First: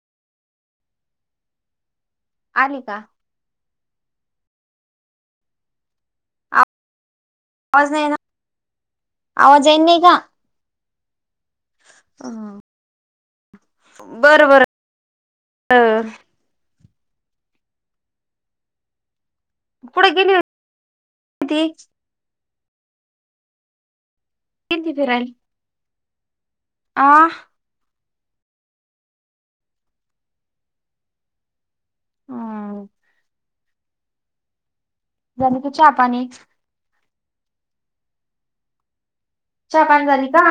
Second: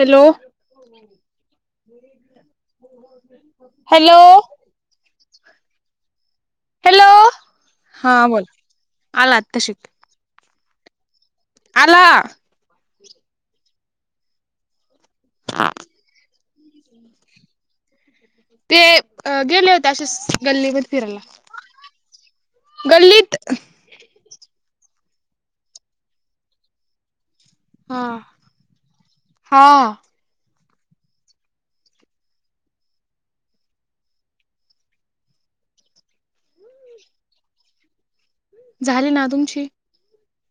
Hello आली का hello hello आवाज नाही हा ना बोल आला आवाज आतशी येई नाही का आला बर बर ते अ गेले होते कुठे गेली असेच गल्लीमध्ये होती ती फिरायला गल्लीत गल्लीत फिरायला आ हां हा ह झाले का चहा पाणी झाले ना तुमची चहा पाणी झाली का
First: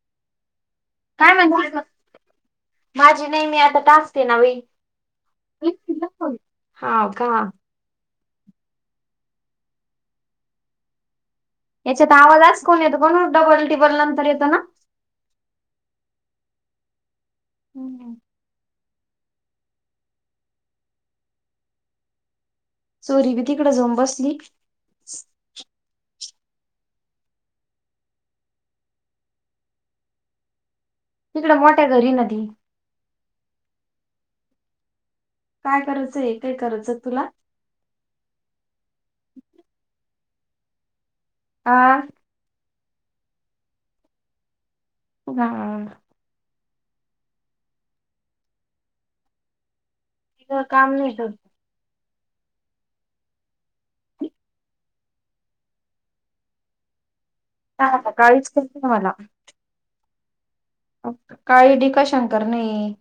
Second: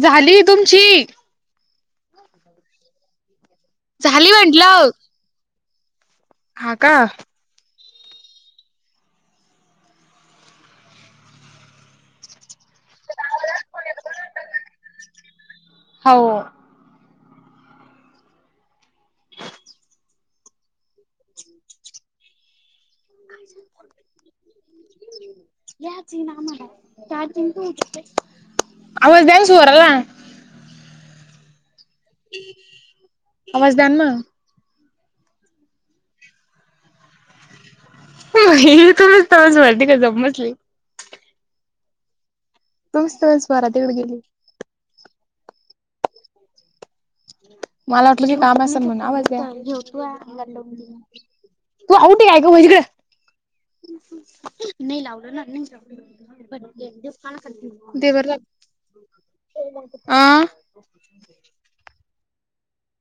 झाली तुमची काय म्हण माझी नाही मी आता टाकते झाली नवीन म्हंटलं हा का याच्यात आवाजच कोण येतो कोण डबल टिबल नंतर येतं ना हो हम्म हम्म चोरी बी तिकडे जाऊन बसली आवाज द्या स्वराला तिकडे मोठ्या घरी नदी आवाज द्या ना काय करायचं हे काय करायचं तुला म तुलाच तेव्हाच वाटली का जाऊन बसली हा तूच तेव्हा बारातीकडे गेली [unintelligible] हम मला वाटलं की काम असल म्हणून आवाज तिथ काम नाही करत [unintelligible] नाही लावलं ना मी करत देवर ला काळीच करते मला आं का शंकर नाही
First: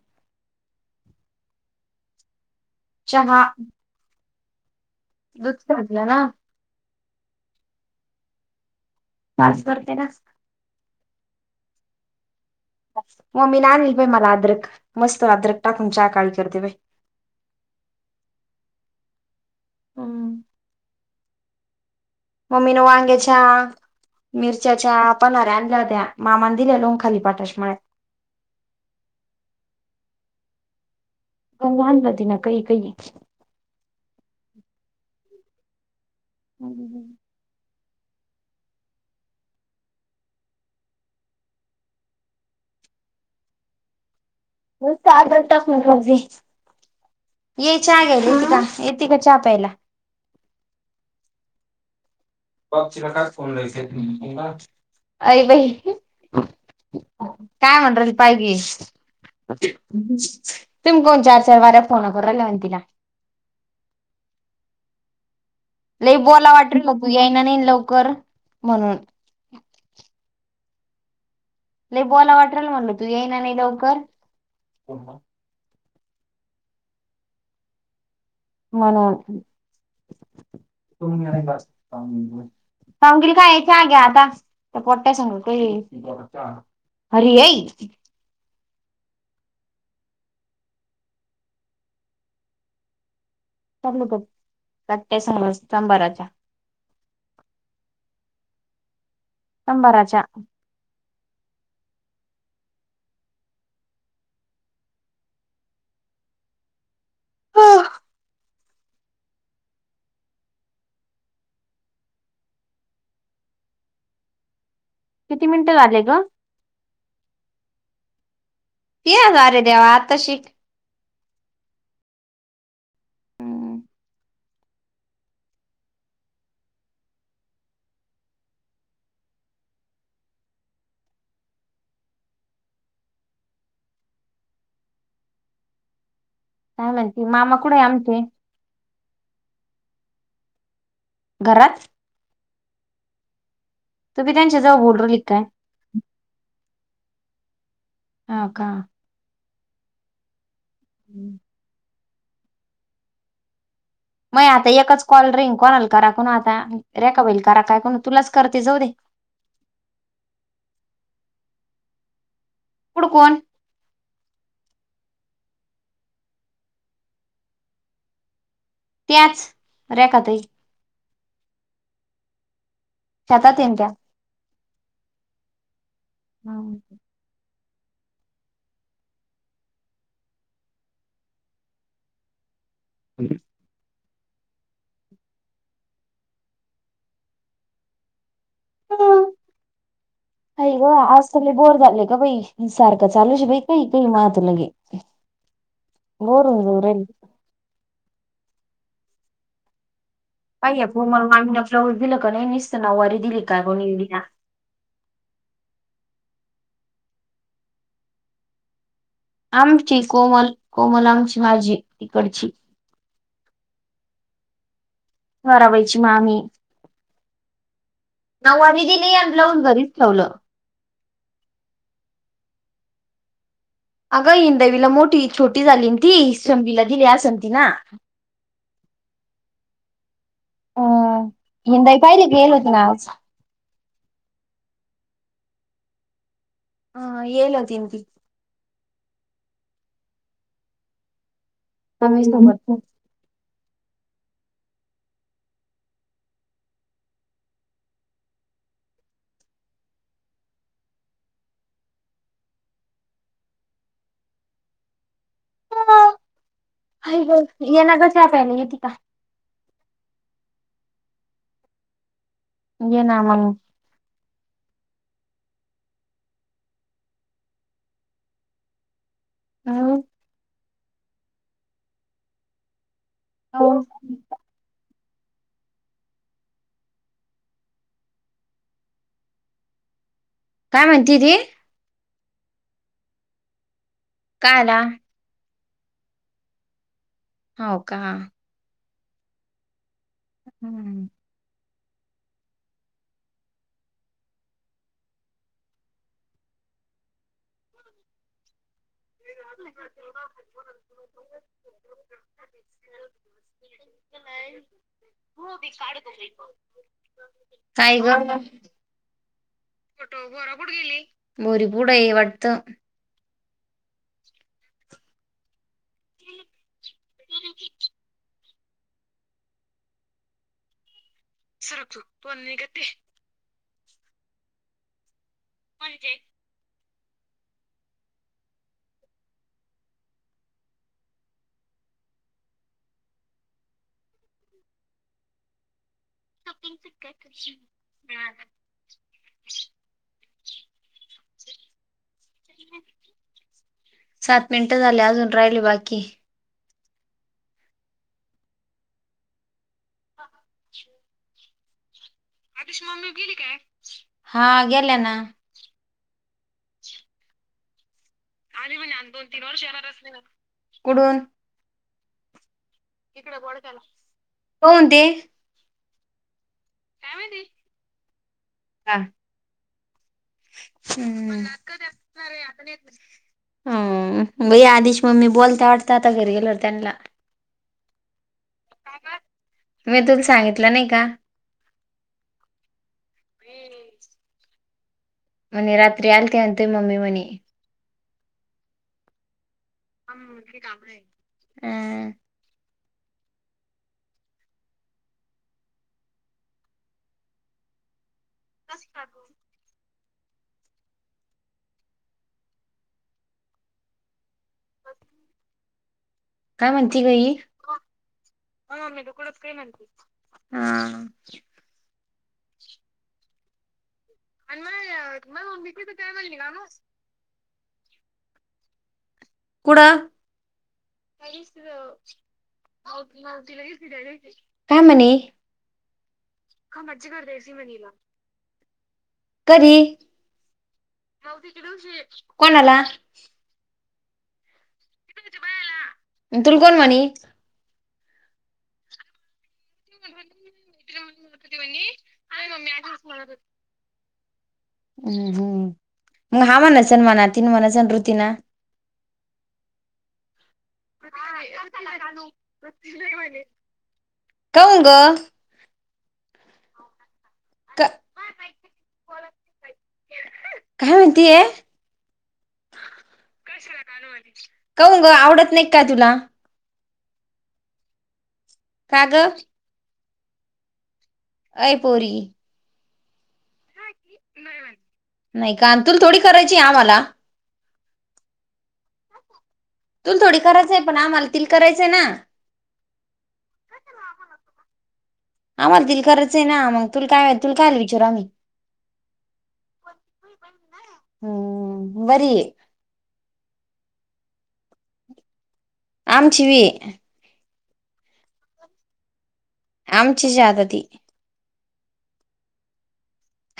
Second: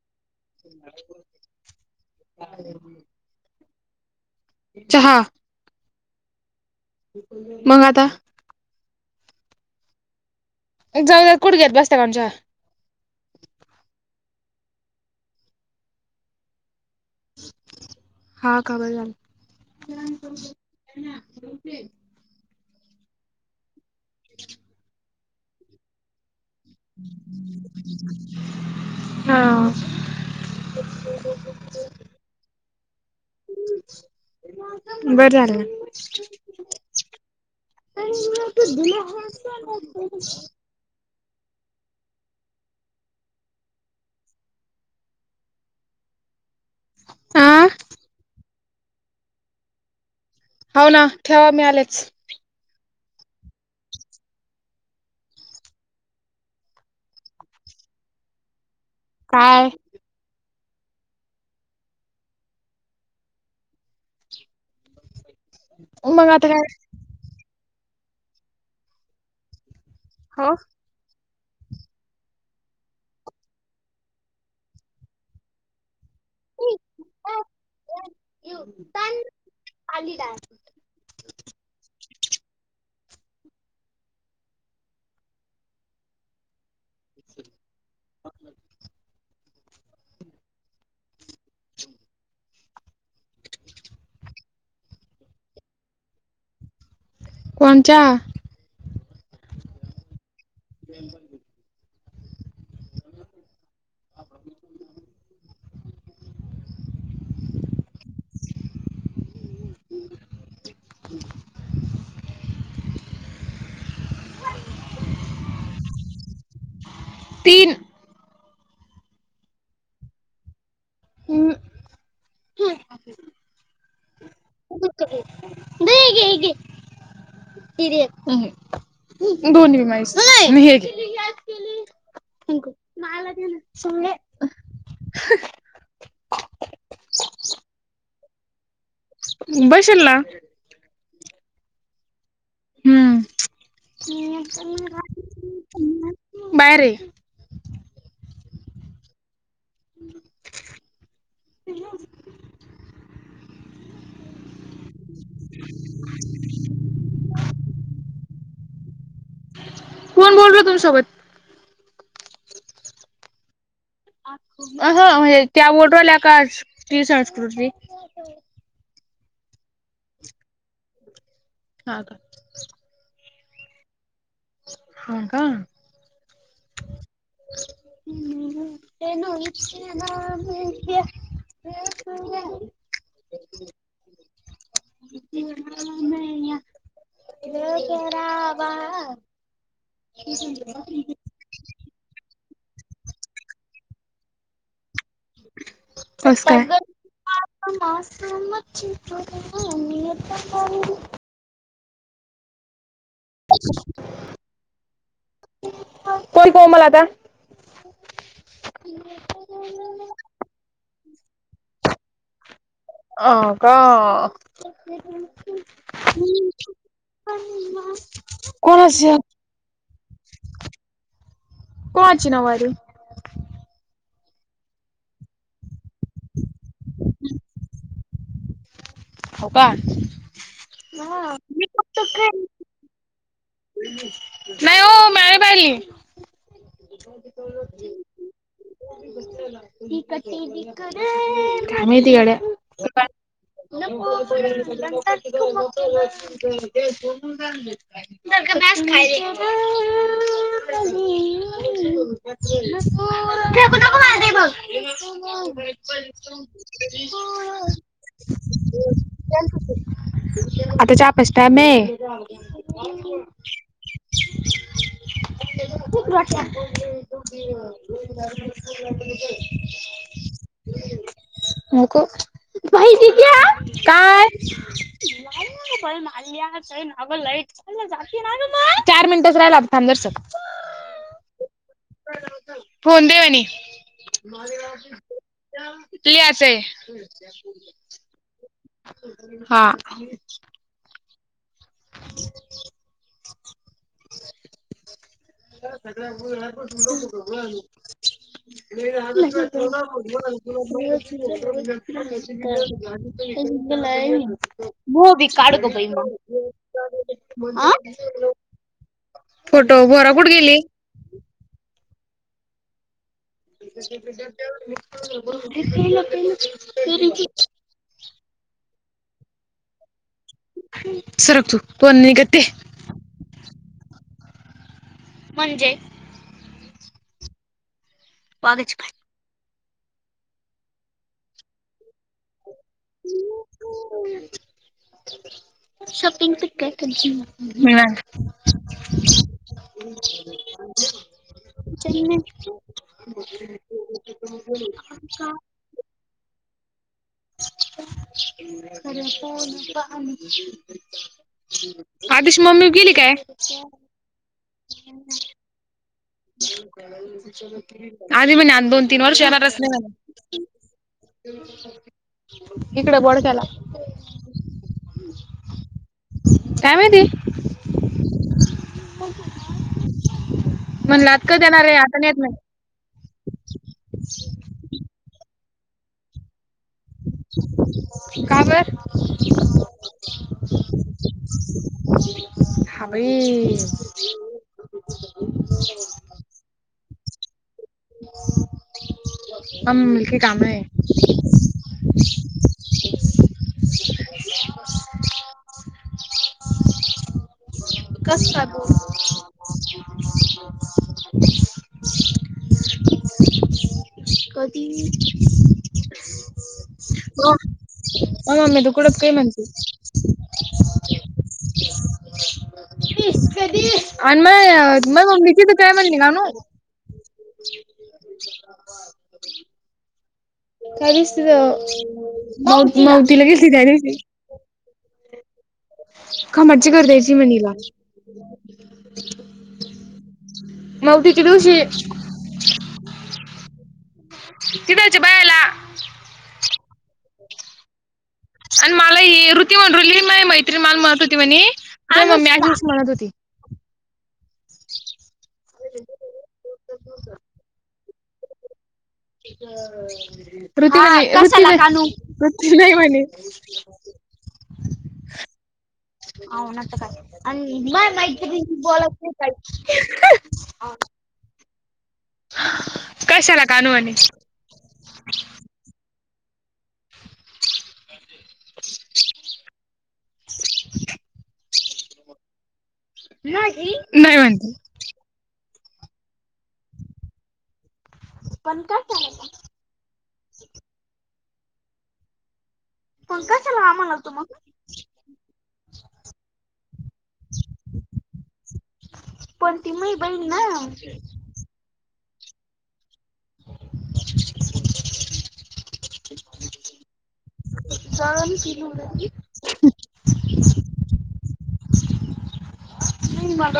[inaudible] चहा चहा जरा मगं आता पास करते ना एक जाऊ कुठ घेत बसते कोमच्या मम्मीने आणली बाई मला अद्रक मस्त अद्रक टाकून चाय काळी करते बाई. हा कळवलं. रिकामा ऑडिओ मी ना वांग्याच्या मिरच्याच्या पणं नळ्या आणल्या होत्या मामा हां. [unintelligible] बर झालं. [unintelligible] [unintelligible] [inaudible] ये आ चाय घ्यायला येते का चहा प्यायला? हो ना ठेवा मी आलेच. [inaudible] अरे बाई काय [unintelligible] रिकामा ऑडिओ काय तुम्ही कोण चार चार बऱ्या फोन करायला तिला? लई मग आता बोला वाट काय याय ना नाही लवकर म्हणून. अ. लय बोला वाटल म्हणल तू येई ना नाही लवकर. म्हणून. [unintelligible] हरी येई. रिकामा ऑडिओ सांगू नको त्यात काय समज चांभाराच्या.. कोनच्या? चांबराच्या. रिकामा ऑडिओ रिकामा ऑडिओ रिकामा ऑडिओ किती मिनिटं लागले गं? तीन ती येणार आहे देवा आताशी. अहं हं. हं. [unintelligible] हर घे. [unintelligible] सुन ले. काय म्हणती मामा कुठे आहे आमचे? बशेल ना. घरात? हूं तू बी त्यांच्या जवळ बोल राहिली काय बाहेर हे. हो का? [inaudible] [inaudible] मायी आता एकच कॉल रिंग कोणाला करा कोण आता, रेखा बाईला करा काय कोण तुलाच करते जाऊ दे [inaudible] कोण बोल र तुमसोबत? कुड कोण? अ हं म्हणजे त्या वोट वाल्या का ती संस्कृती त्याच रेखा ताई. हा का. शेतात हे न त्या. ह का. हं! हूं! [unintelligible] [inaudible] [unintelligible] आई ग आज तर लय बोर झाले ग बई सारखं चालू च बाई कई कई महात लगे. बोर होऊन जाऊ राहिले मा [unintelligible] बाई या कोमल मामीन, ब्लॉउज दिल का नाही निसतं नऊ वारी ही का कोणी एडीना कोन कोमल आता? आमची कोमल, कोमल आमची माझी. तिकडची अ का हिराबाईची मामी नऊवारी दिली, कोणाची आणि ब्लाऊज घरीच ठेवलं कोणाची नऊवारी? अगं हिंदवीला मोठी छोटी झाली न ती शंभीला दिली असं ती ना. हो का अं हां मी हिंदाई फक्त पाहिली का खेळणं? येल होती ना [unintelligible] आज नाही हो म्या नही पहिली हा येईल अ ती न ती. [unintelligible] मम्मी सोबत [unintelligible] बस खाली [unintelligible] नको [unintelligible] [inaudible] [unintelligible] हाय ग आता ये ना ग प्यायला चहा येती का प्यायचा टाइम हे ये ना मंग. खूप रोठया? हो! नको भाई दिदया हो काय? ब मा नाग लई [unintelligible] चार मिनिटच राहिला थांब जरासं [unintelligible] काय म्हणती ती? फोन दे वहिनी? काय आला क्लियरच आहे. हो का. हा. रिकामा ऑडिओ रिकामा ऑडिओ [unintelligible] [inaudible] काय ग [inaudible] फोटो भोरा कुठ गेली? बोरीपूड आहेई वाटत. [inaudible] सरक तू कोन निगते? म्हणजे. बाघच हम् शॉपिंग काय च सात मिनटं झाली अजून राहिली बाकी खरे फन का [unintelligible] आधिश मम्मी गेली काय हा गेल्या ना होल क आधी म्हणे दोन तीन वर्ष येणारच नाही म कोनते काय माहिती हा म्हणलातकत येणार आहे आता येत नाही हम बै आधिश मम्मी बोलते वाटत आता घरी गेलवर त्यांना का बर मी तु सांगितलं नाही का हभी म रात्री आल त्यांतुय मम्मी मणे आम मलकी काम आहे अ [inaudible] कसग कधी काय म्हणती गय मग मम्मी तू हा आम द कुडत म्हणते काय मती आणि मग मग म तथ काय म्हणली का न कुड त्या दिवशी तिथं मावतीला गेलती त्या दिवशी तीला काय म्हणे खमाटची कर द्यायची म्हणीला घरी ती दिवशी कोणाला किच बायला तुलकोण मणी आणि मला येर म्हणरली म मैत्री माल म्हणत होती म्हणे म मी दिवस म्हणत होती हम्म हम् मग हा म्हना सण मना तीन मनाचा ऋती ना पृथ्वी ग पृथ्वी नाही म्हणे काौंग हनत काय आणि माय माहिती त बलात नाही का कानू म्हणे क कहू ग आवडत नाही का तुला [inaudible] कागं [inaudible] ऐपोरी नाही नाही म्हणते नाही काण तुून थोडी करायची आ मला पण काच आहेल तुला थोडी करायचंय पण आम्हाला त करायचंय ना पं कशाला आम्हाला होतो मग आम्हाला तल करच आहे ना मग तू काय तू कायल विचार आम्ही हम् वर [inaudible] आमचीिवी जाग फिरी आमची जादादी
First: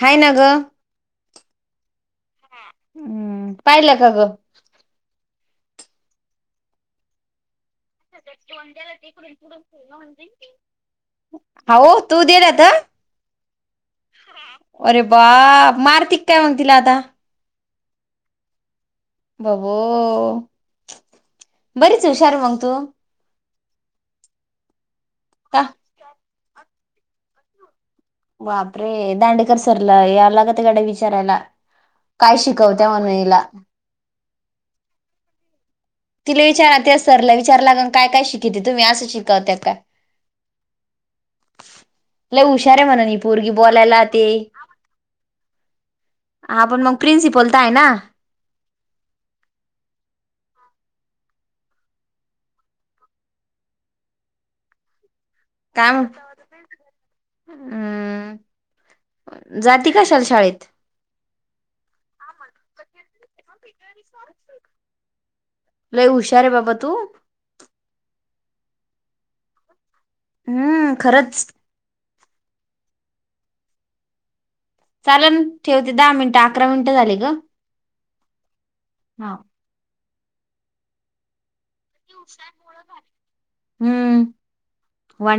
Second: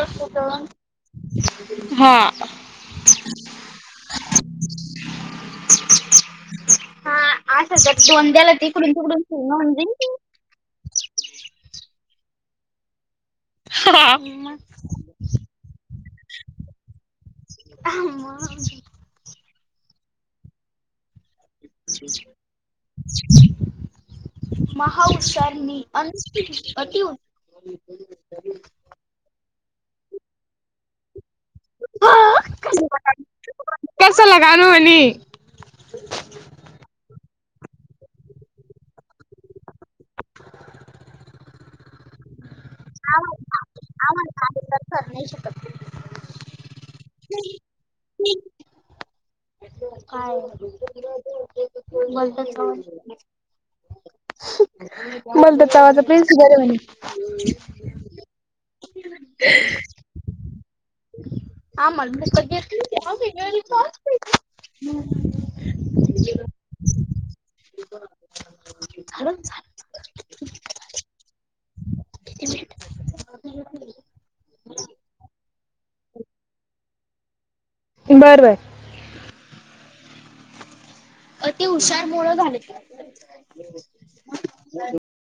हाय ना ग हा हम्म पाहिलं का ग दोन द्याला तिकडून तिकडून फिमई हो तू दे राता हा अरे बा मार्तिक काय मग तला आता ह बबू बरीच हुशार मंग तू का महाउषारनी अन अिव सरलं या लागत गडे विचारायला काय शिकवत्या म्हणणीला कशाला कानू म्हणे तिला विचाराात सरला विचारलाग काय काय शिकती तुम्ही असं शिकावत का [inaudible] ल हुशार आहे म्हण पोरगी बोलायला ते आपण मग प्रिन्सिपल तर आहे ना काय बोलतस का मण तर त काय माझ प्रिन्स बर म्हणे हम्म जाती काशाल शाळेत ह म ल हुशार आहे बाबा तू झाचालं झाचा हम्म खरंच किती मि चाले ठेवते दहा मिनिटं अकरा मिनिटं झाली ग बर बर हा अति हुशार मुळ झाले हम्म वन